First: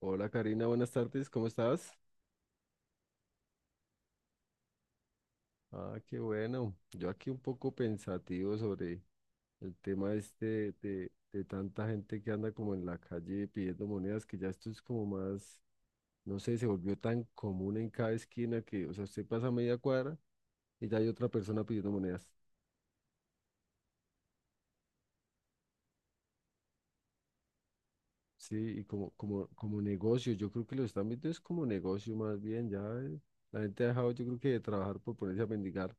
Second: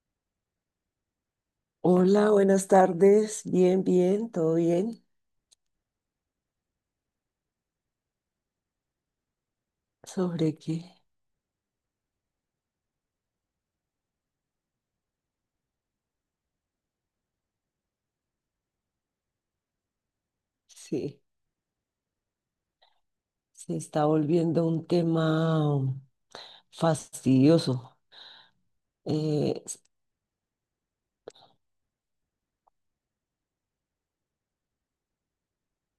Hola Karina, buenas tardes, ¿cómo estás? Hola, buenas tardes. Bien, bien, todo bien. Ah, qué bueno. Yo aquí un poco pensativo sobre el tema ¿Sobre este qué? de tanta gente que anda como en la calle pidiendo monedas, que ya esto es como más, no sé, se volvió tan común en cada esquina que, o sea, usted pasa media cuadra y ya hay Sí, otra persona pidiendo monedas. se está volviendo un tema fastidioso. Sí, y como, como, Eh, s- como negocio, yo creo que lo están viendo es como negocio más bien, ya la gente ha dejado, yo creo que de trabajar por ponerse a mendigar.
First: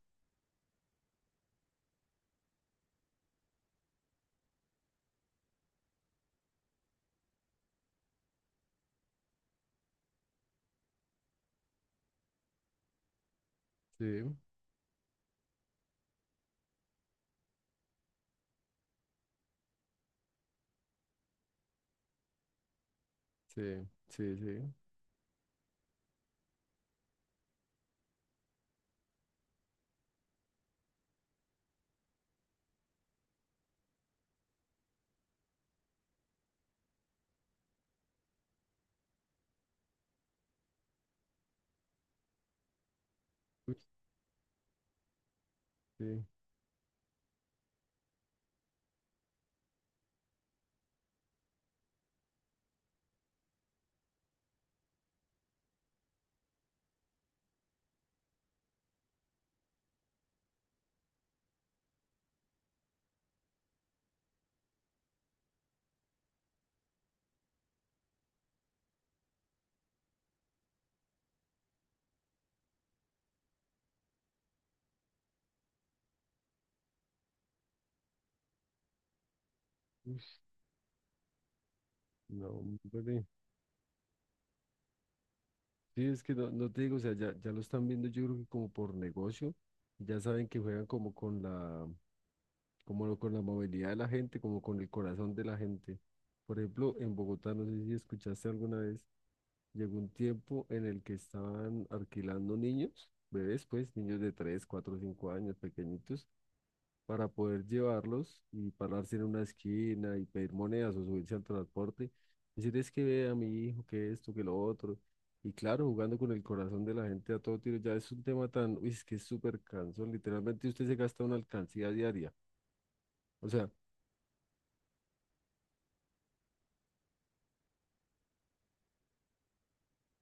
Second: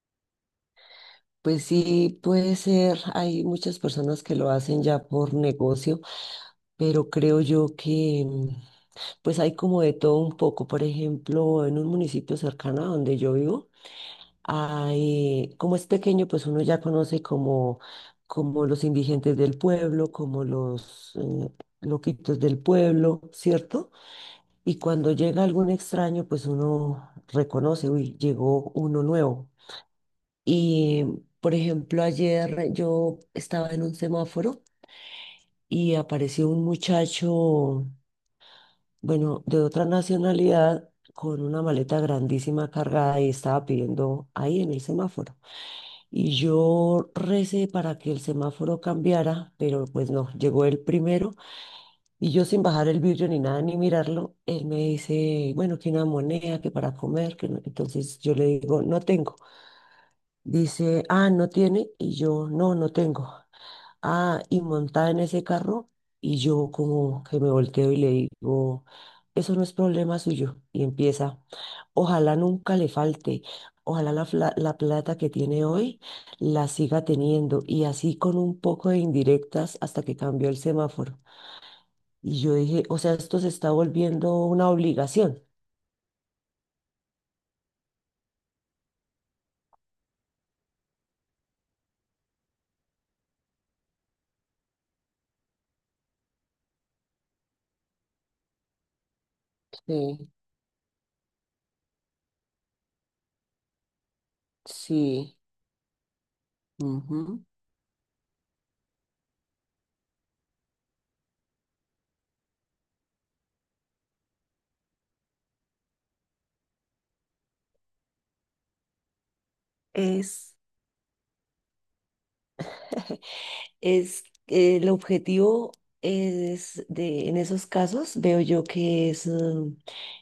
pues sí, puede ser, hay muchas personas que lo hacen ya por negocio, pero creo yo que pues hay como de todo un poco. Por ejemplo, en un municipio cercano a donde yo vivo, Sí, hay, como es pequeño, pues uno ya conoce como, como los indigentes del pueblo, como los loquitos del pueblo, sí, ¿cierto? sí, sí. Y cuando llega algún extraño, pues uno reconoce, uy, llegó uno nuevo. Y, por ejemplo, ayer yo estaba en un semáforo y apareció un muchacho, bueno, de otra nacionalidad, con una maleta grandísima cargada y estaba Uy, pidiendo ahí en el semáforo. Y yo recé para que el semáforo cambiara, pero pues no, llegó el primero y yo sin bajar el vidrio ni nada ni mirarlo, él me dice, bueno, que una moneda, que para comer, que no. Entonces yo le digo, no tengo. Dice, ah, no tiene y yo, no, no tengo. Ah, y montada en ese carro y yo como que me volteo y le digo, eso no es problema suyo y empieza. Ojalá nunca le falte, ojalá la plata que tiene hoy la siga teniendo y así con un poco de indirectas hasta que sí. cambió el semáforo. Y No, yo dije, o sea, hombre. esto se está volviendo una obligación. Sí, es que no te digo, o sea, ya lo están viendo yo creo que como por negocio, ya saben que juegan como con la movilidad de la gente, como con el corazón de la gente. Por ejemplo, en Bogotá, no sé si escuchaste alguna vez, llegó un Sí, tiempo en el que estaban alquilando niños, bebés pues, niños de 3 4 5 sí. años, pequeñitos, para Ujú. poder llevarlos y pararse en una esquina y pedir monedas o subirse al transporte. Decir es que ve a mi hijo, que esto, que lo otro. Y claro, jugando con el corazón de la gente a todo tiro, ya es un tema tan, uy, es que es súper cansón. Es. Literalmente usted se gasta una alcancía diaria. O sea, Es, el objetivo es de, en esos casos veo yo que es,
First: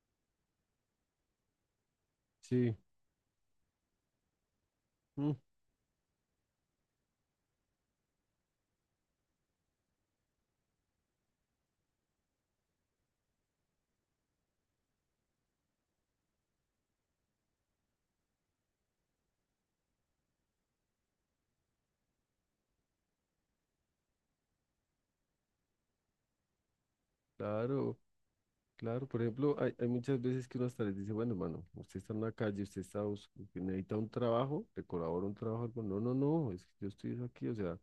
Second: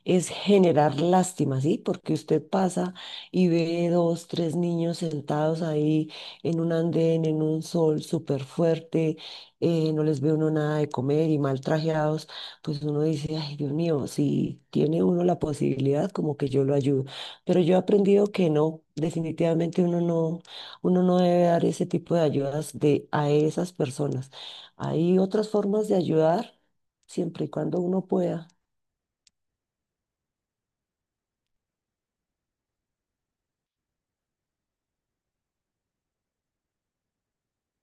es generar lástima, ¿sí? Porque usted sí, pasa y ve dos, tres niños mm, sentados ahí en un andén, en un sol súper fuerte, no les ve uno nada de comer y mal trajeados, pues uno dice, ay, Dios mío, si tiene uno la posibilidad, como que yo lo ayudo. Pero yo he aprendido que no, definitivamente uno no. Uno no debe dar ese tipo de ayudas de, a esas personas. Hay otras formas de ayudar siempre y cuando claro, uno pueda. claro. Por ejemplo, hay muchas veces que uno hasta les dice, bueno, hermano, usted está en la calle, usted está, que necesita un trabajo, le colaboro un trabajo, algo". No, no, no, es que yo estoy aquí, o sea,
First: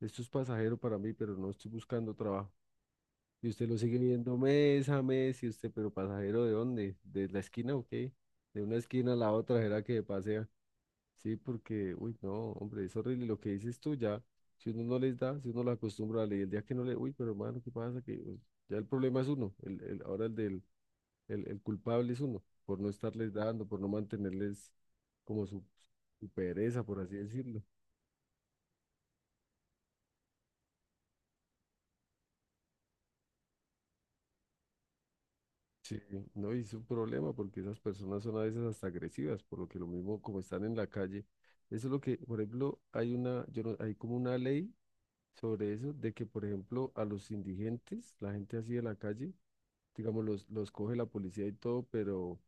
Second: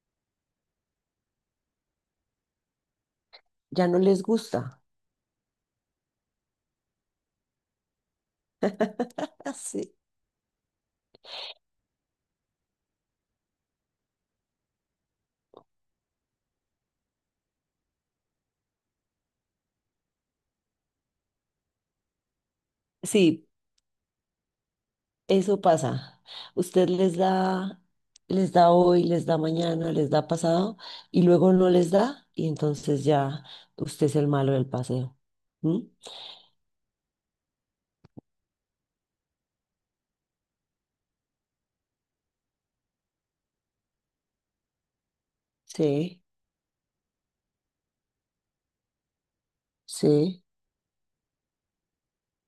esto es pasajero para mí, pero no estoy buscando trabajo. Y usted lo Ya sigue no les viendo gusta. mes a mes y usted, ¿pero pasajero de dónde? ¿De la esquina o qué? De una esquina a la otra, ¿será Así. que pasea? Sí, porque, uy, no, hombre, es horrible lo que dices tú ya. Si uno no les da, si uno lo acostumbra a leer, el día que no le, uy, pero hermano, ¿qué pasa? Que pues, ya el problema es uno, ahora el culpable es uno, por no estarles Sí, dando, por no mantenerles como eso su, pasa. su pereza, Usted por así decirlo. Les da hoy, les da mañana, les da pasado y luego no les da y entonces ya usted es el malo del paseo. ¿Mm? Sí, no, y es un problema porque esas personas son a veces hasta agresivas, por lo que lo mismo como están en la calle. Eso es lo que, por ejemplo, hay una, yo no- hay como una ley sobre eso, de Sí, que, por ejemplo, a los indigentes, la gente así de la calle, digamos, sí, los coge la policía y todo, pero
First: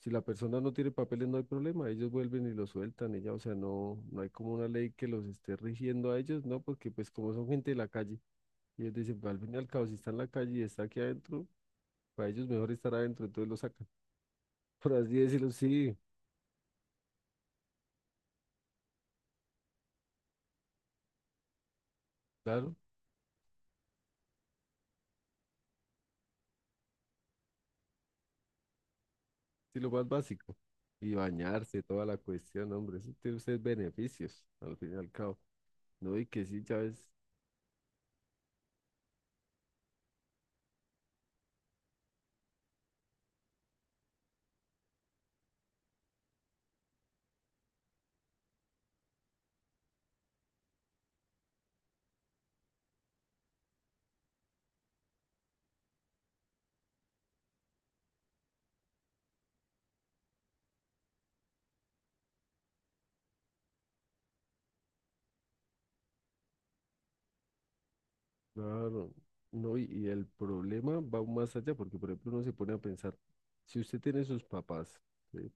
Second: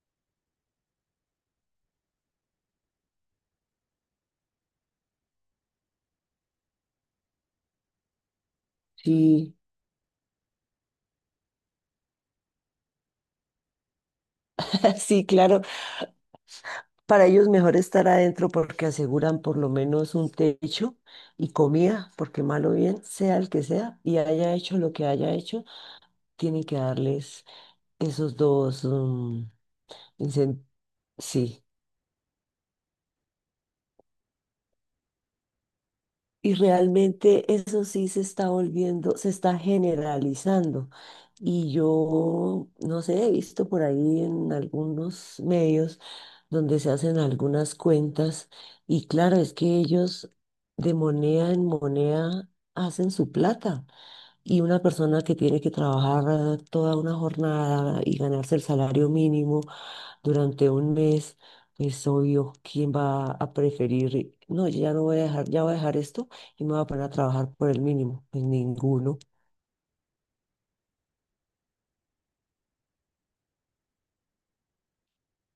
si la persona no tiene papeles no hay problema, ellos vuelven y los sueltan y ya, o sea, no hay como una ley que los esté rigiendo a ellos, ¿no? Porque pues como son gente de la calle, ellos dicen, "Pues, al fin sí, y al cabo, si está en la calle y está aquí adentro, para ellos mejor estar adentro, entonces los sacan por así sí, decirlo, claro. sí, Para ellos mejor estar adentro porque aseguran por lo menos un techo y comida, porque malo claro, bien, sea el que sea, y haya hecho lo que haya hecho, tienen que darles esos dos, sí, lo más básico. incen- Y sí. bañarse, toda la cuestión, hombre, eso tiene usted beneficios, al fin y al cabo. No, y que Y sí, ya ves, realmente eso sí se está volviendo, se está generalizando. Y yo, no sé, he visto por ahí en algunos medios donde se hacen algunas cuentas y claro, es que ellos de moneda en moneda hacen su plata. Y una persona que tiene que trabajar toda una jornada y ganarse el salario mínimo durante un mes, es obvio quién va a preferir, no, yo ya no voy a dejar, ya voy a dejar esto y me voy a poner a trabajar por el mínimo. Pues claro, ninguno. no, y el problema va aún más allá, porque por ejemplo uno se pone a pensar, si usted tiene sus papás, ¿sí?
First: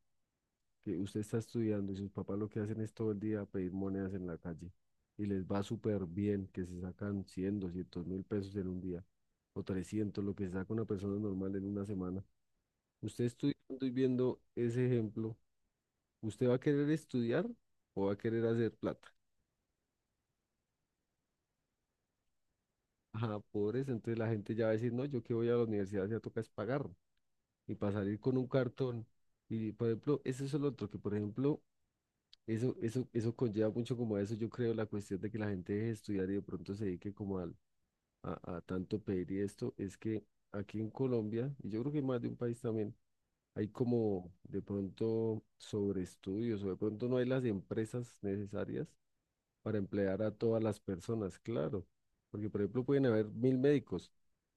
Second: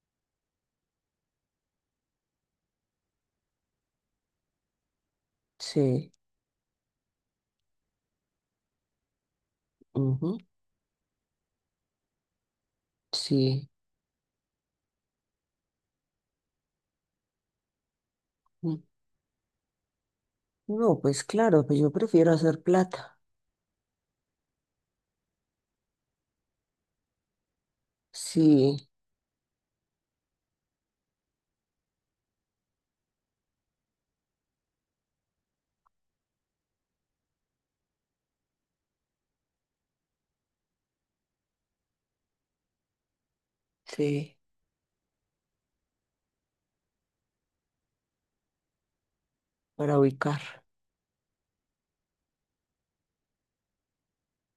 Que usted está estudiando y sus papás lo que hacen es todo el día pedir monedas en la calle y les va súper Sí, bien, que se sacan 100, 200 mil pesos en un día, o 300 lo ujú, que se saca una persona normal en una semana. Usted sí. estudiando y viendo ese ejemplo, ¿usted va a querer estudiar o va a querer hacer Mm. plata? No, pues claro, pues yo prefiero hacer plata. Ajá, por eso, entonces la gente ya va a decir, no, yo que voy a la universidad ya toca es pagar y para salir con un Sí, cartón. Y por ejemplo, eso es lo otro, que por ejemplo, eso conlleva mucho como a eso, yo creo, la cuestión de que la gente deje de estudiar y de pronto se dedique como a tanto pedir y esto, es que aquí en Colombia, y yo creo que en más de un país también, hay como sí, de pronto sobre estudios o de pronto no hay las empresas necesarias para para emplear a todas ubicar. las personas, claro. Porque, por ejemplo, pueden haber 1.000 médicos,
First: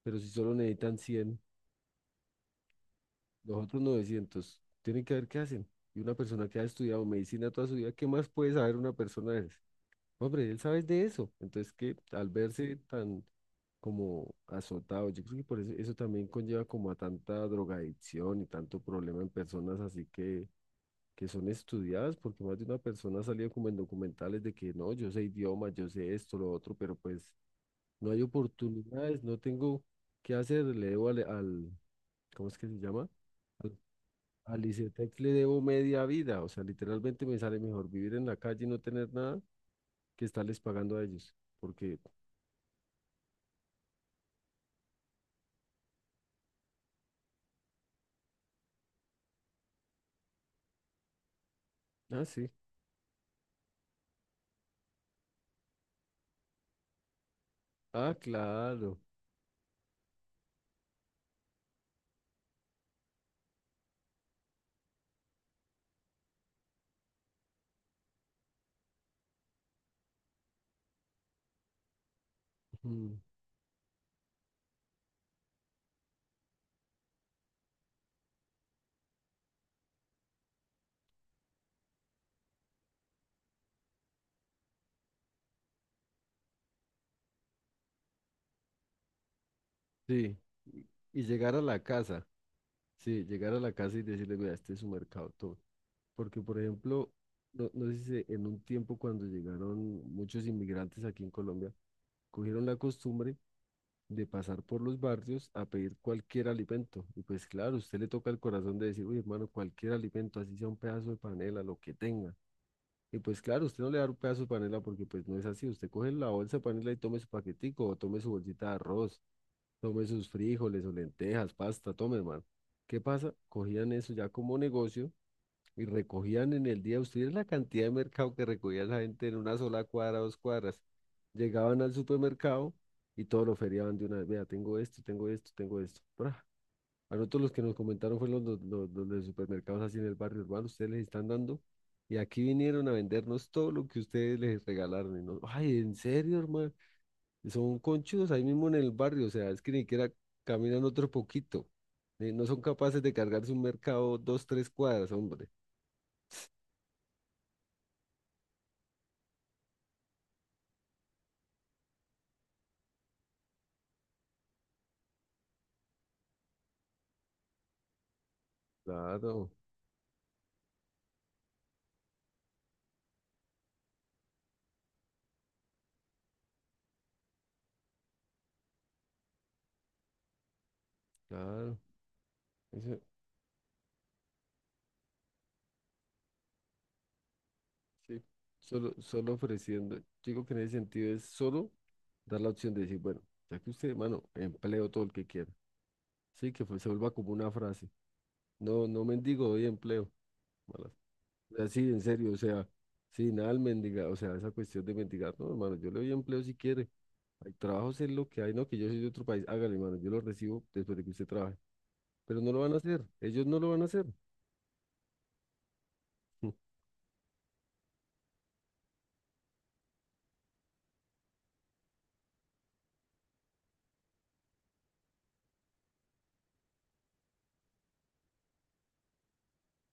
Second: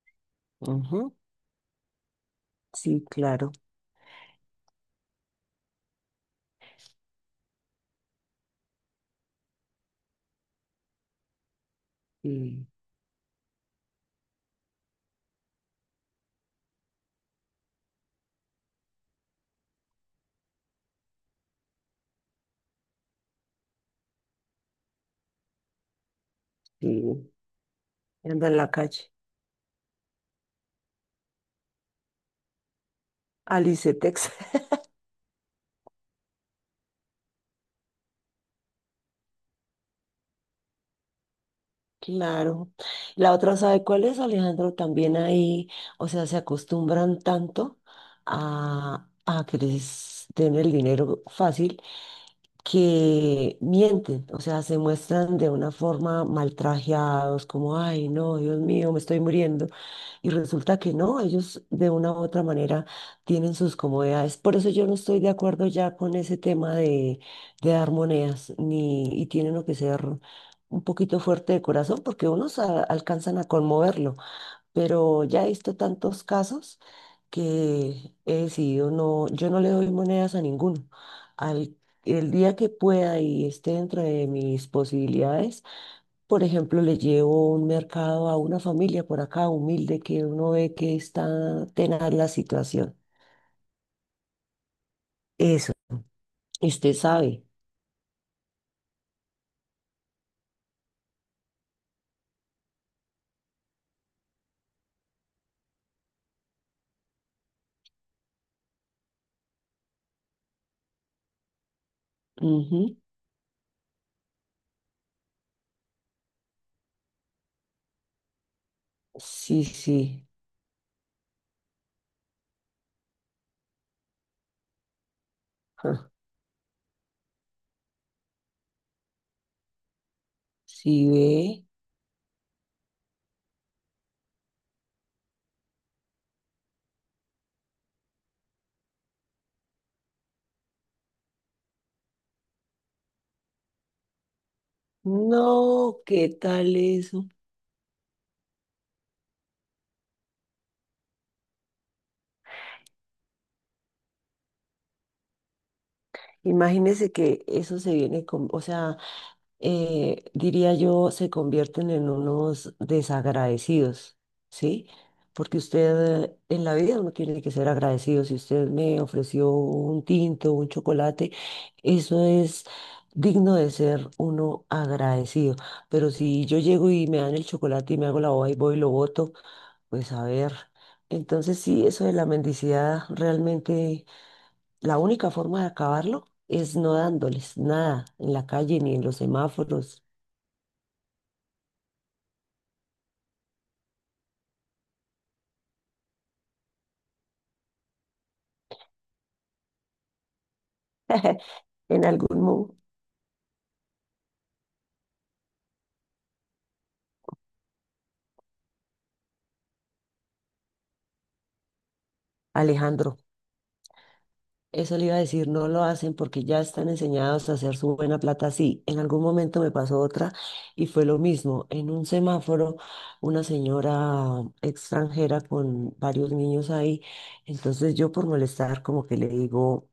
pero si solo necesitan Ujú, 100, sí, claro. los otros 900, tienen que ver qué hacen. Y una persona que ha estudiado medicina toda su vida, ¿qué más puede saber una persona de esas? Hombre, él sabe de eso. Entonces, que al Y, verse tan como azotado, yo creo que por eso, eso también conlleva como a tanta drogadicción y tanto problema en personas así que son estudiadas, porque más de una persona ha salido como en documentales de que no, yo sé idiomas, yo sé esto, lo otro, pero y pues no hay anda en la calle. oportunidades, no tengo qué hacer, le debo ¿cómo es que se llama? Al, Alice, Texas. al ICETEX le debo media vida, o sea, literalmente me sale mejor vivir en la calle y no tener nada que estarles pagando a ellos, porque, Claro. La otra, ¿sabe cuál es, Alejandro? También ahí, o sea, se acostumbran tanto a que les den el dinero fácil ah, sí, que mienten, o sea, se muestran de una forma maltrajeados, como, ay, ah, no, Dios mío, claro, me estoy muriendo. Y resulta que no, ellos de una u otra manera tienen sus comodidades. Por eso yo no estoy de acuerdo ya con ese tema de dar monedas, ni, y tienen lo que ser un poquito fuerte de corazón, porque unos ujú, alcanzan a conmoverlo. Pero ya he visto tantos casos que he decidido no, yo no le doy monedas a ninguno. Al, el día que pueda y esté dentro de mis posibilidades por ejemplo, le llevo un mercado a una familia por acá humilde que sí, uno ve y que y está llegar a la tenaz la casa, situación. sí, llegar a la casa y decirle, mira, este es su mercado, todo, Eso, porque, por usted ejemplo, sabe. no, no sé si en un tiempo cuando llegaron muchos inmigrantes aquí en Colombia, cogieron la costumbre de pasar por los barrios a pedir cualquier alimento. Y pues claro, usted le toca el corazón de decir, uy, hermano, cualquier alimento, así sea un pedazo de panela, lo que tenga. Ujú. Y pues claro, usted no le da un pedazo de panela porque pues no es así. Usted coge la bolsa de panela y tome su paquetico, o tome su bolsita de arroz, Sí, tome sí. sus frijoles o lentejas, pasta, tome, hermano. ¿Qué pasa? Cogían eso ya como negocio y Ja. recogían en el día, ustedes la cantidad de mercado que recogía la gente en una sola cuadra, dos cuadras. Sí ve. Llegaban al supermercado y todo lo feriaban de una vez. Vea, tengo esto, tengo esto, tengo esto. ¡Pra! A nosotros los que nos comentaron fueron los de supermercados así en el barrio urbano, ustedes les están dando. Y aquí vinieron a vendernos todo lo que ustedes les regalaron. Y nos, ay, ¿en No, ¿qué serio, hermano? tal eso? Son conchudos ahí mismo en el barrio, o sea, es que ni siquiera caminan otro poquito. No son capaces de cargarse un mercado dos, tres cuadras, hombre. Imagínese que eso se viene con, o sea, diría yo, se convierten en unos desagradecidos, ¿sí? Porque usted en la vida uno tiene que ser agradecido. Si usted me ofreció Claro, un tinto, un chocolate, eso es digno de ser uno agradecido. Pero si yo llego y me dan el chocolate y me hago la boba y voy y lo boto, pues a ver. Entonces claro. sí, eso de la Eso, mendicidad realmente, la única forma de acabarlo es no dándoles nada sí. en la calle Solo, ni en los solo ofreciendo, yo semáforos. digo que en ese sentido es solo dar la opción de decir, bueno, ya que usted, mano, empleo todo el que quiera. Sí, que se vuelva como una frase. No, no mendigo, doy empleo. Malas. O sea, sí, en En serio, o algún sea, mood. sí, nada al mendigar, o sea, esa cuestión de mendigar, no, hermano, yo le doy empleo si quiere. Hay trabajos en lo que hay, no, que yo soy de otro país, hágale, hermano, yo lo recibo después de que usted trabaje. Pero no lo van a hacer, Alejandro, ellos no lo van a hacer. eso le iba a decir, no lo hacen porque ya están enseñados a hacer su buena plata así. En algún momento me pasó otra y fue lo mismo. En un semáforo, una señora extranjera con varios niños ahí, entonces yo por molestar como que le digo...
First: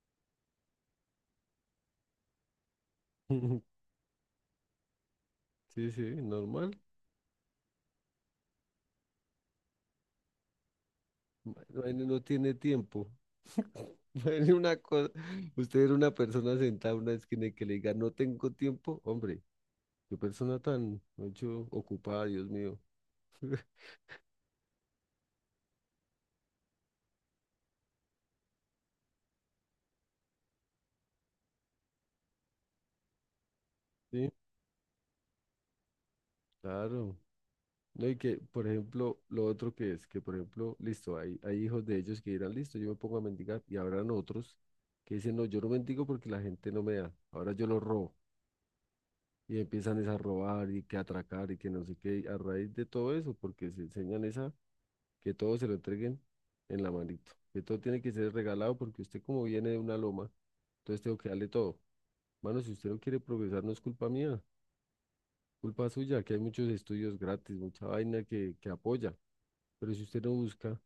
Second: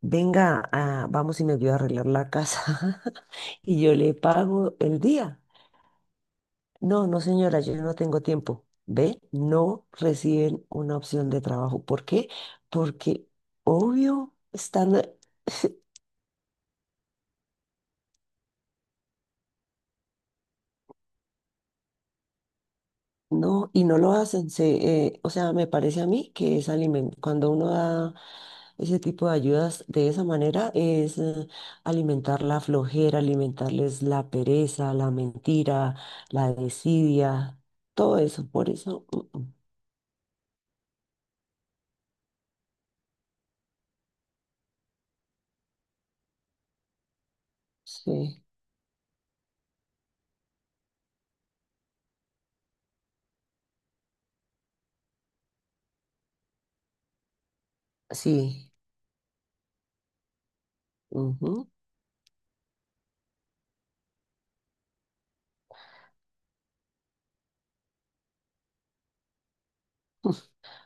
Venga, ah, vamos y me ayuda a arreglar la casa y yo le pago el día. Sí, sí, normal. No, no, señora, yo no tengo tiempo. ¿Ve? No reciben una opción de trabajo. Bueno, ¿Por no qué? tiene tiempo. Porque, obvio, Bueno, una están, cosa, usted era una persona sentada en una esquina y que le diga, no tengo tiempo, hombre, qué persona tan mucho ocupada, Dios mío. no, y no lo hacen. O sea, me parece a mí que es alimen- cuando uno da ese tipo de ayudas de esa manera, es alimentar la flojera, alimentarles Sí, la pereza, la mentira, la claro. desidia, No, y todo que, eso. por Por eso, ejemplo, lo otro que es, que por ejemplo, listo, hay hijos de ellos que dirán, listo, yo me pongo a mendigar, y habrán otros que dicen, no, yo no mendigo porque la gente no me da, ahora yo lo robo. sí, Y empiezan es a robar y que atracar y que no sé qué, a raíz de todo eso, porque se enseñan esa que todo se lo entreguen en la manito, que todo tiene que ser sí. regalado porque usted como viene de una loma, entonces tengo que darle Ujú. todo. Mano, si usted no quiere progresar, no es culpa mía, culpa suya, que hay muchos estudios gratis, mucha vaina que apoya, pero si usted no busca,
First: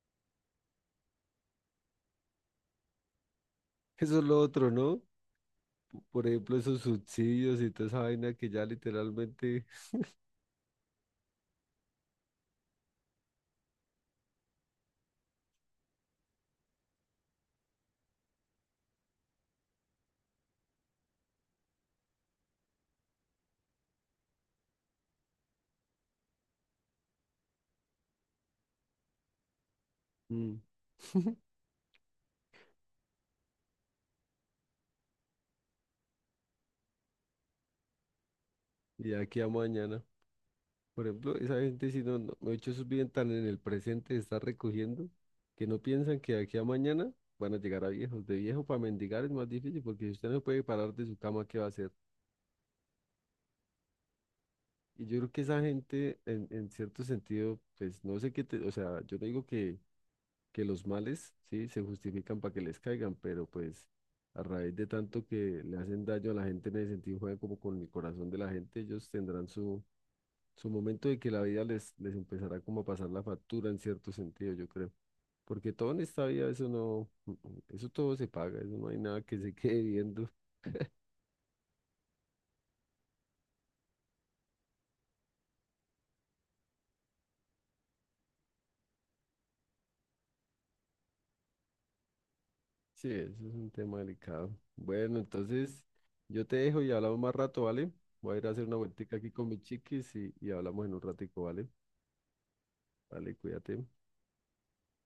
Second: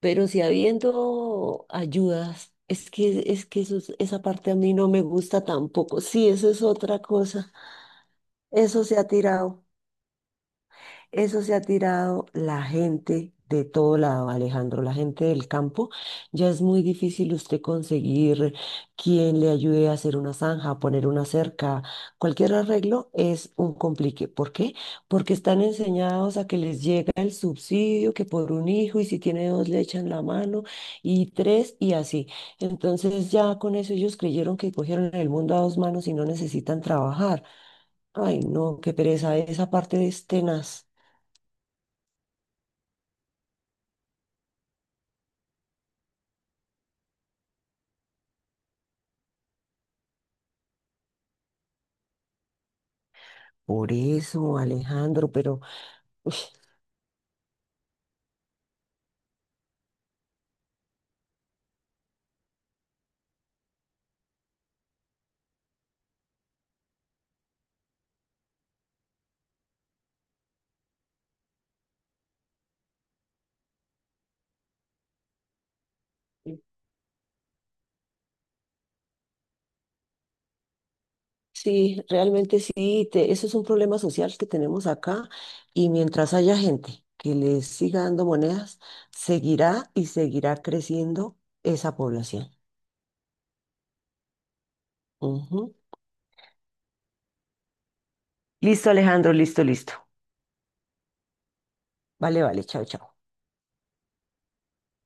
Pero si habiendo ayudas, es que eso es- eso esa es lo parte a otro, mí no ¿no? me gusta tampoco. Por Sí, eso ejemplo, es esos otra cosa. subsidios y toda esa vaina que ya Eso se ha tirado. literalmente, Eso se ha tirado la gente de todo lado, Alejandro, la gente del campo. Ya es muy difícil usted conseguir quien le ayude a hacer una zanja, a poner una cerca. Cualquier arreglo es un complique. ¿Por qué? Porque están enseñados a que les llega el subsidio, que por un hijo, y si tiene dos le echan la mm, mano, y tres, y así. Entonces ya con eso ellos creyeron que cogieron el mundo a dos manos y no necesitan trabajar. Ay, no, qué y de pereza, aquí a esa mañana. parte es tenaz. Por ejemplo, esa gente si no, no, de hecho, sus viven tan en el presente, está recogiendo, que no piensan que de aquí a mañana van a llegar a viejos. De viejo para mendigar es más difícil porque si usted no puede parar de su cama, ¿qué va a hacer? Por eso, Y yo creo Alejandro, que esa pero gente, uy, en cierto sentido, pues no sé qué te, o sea, yo no digo que, los males, sí, se justifican para que les caigan, pero pues a raíz de tanto que le hacen daño a la gente en el sentido, juegan como con el corazón de la gente, ellos tendrán su momento de que la vida les empezará como a pasar la factura en cierto sentido, yo creo. Porque todo en esta vida, eso no, eso todo se paga, eso no hay nada que se quede viendo. sí, realmente sí, te- eso es un problema social que tenemos acá y mientras haya gente que les siga dando monedas, seguirá y seguirá creciendo esa población. Sí, eso es un tema delicado. Bueno, Ujú. entonces yo te dejo y hablamos más rato, ¿vale? Voy a ir a hacer una Listo, vueltica aquí Alejandro, con mis listo, listo. chiquis y hablamos en un ratico, ¿vale? Vale, vale, chao, chao. Vale, cuídate.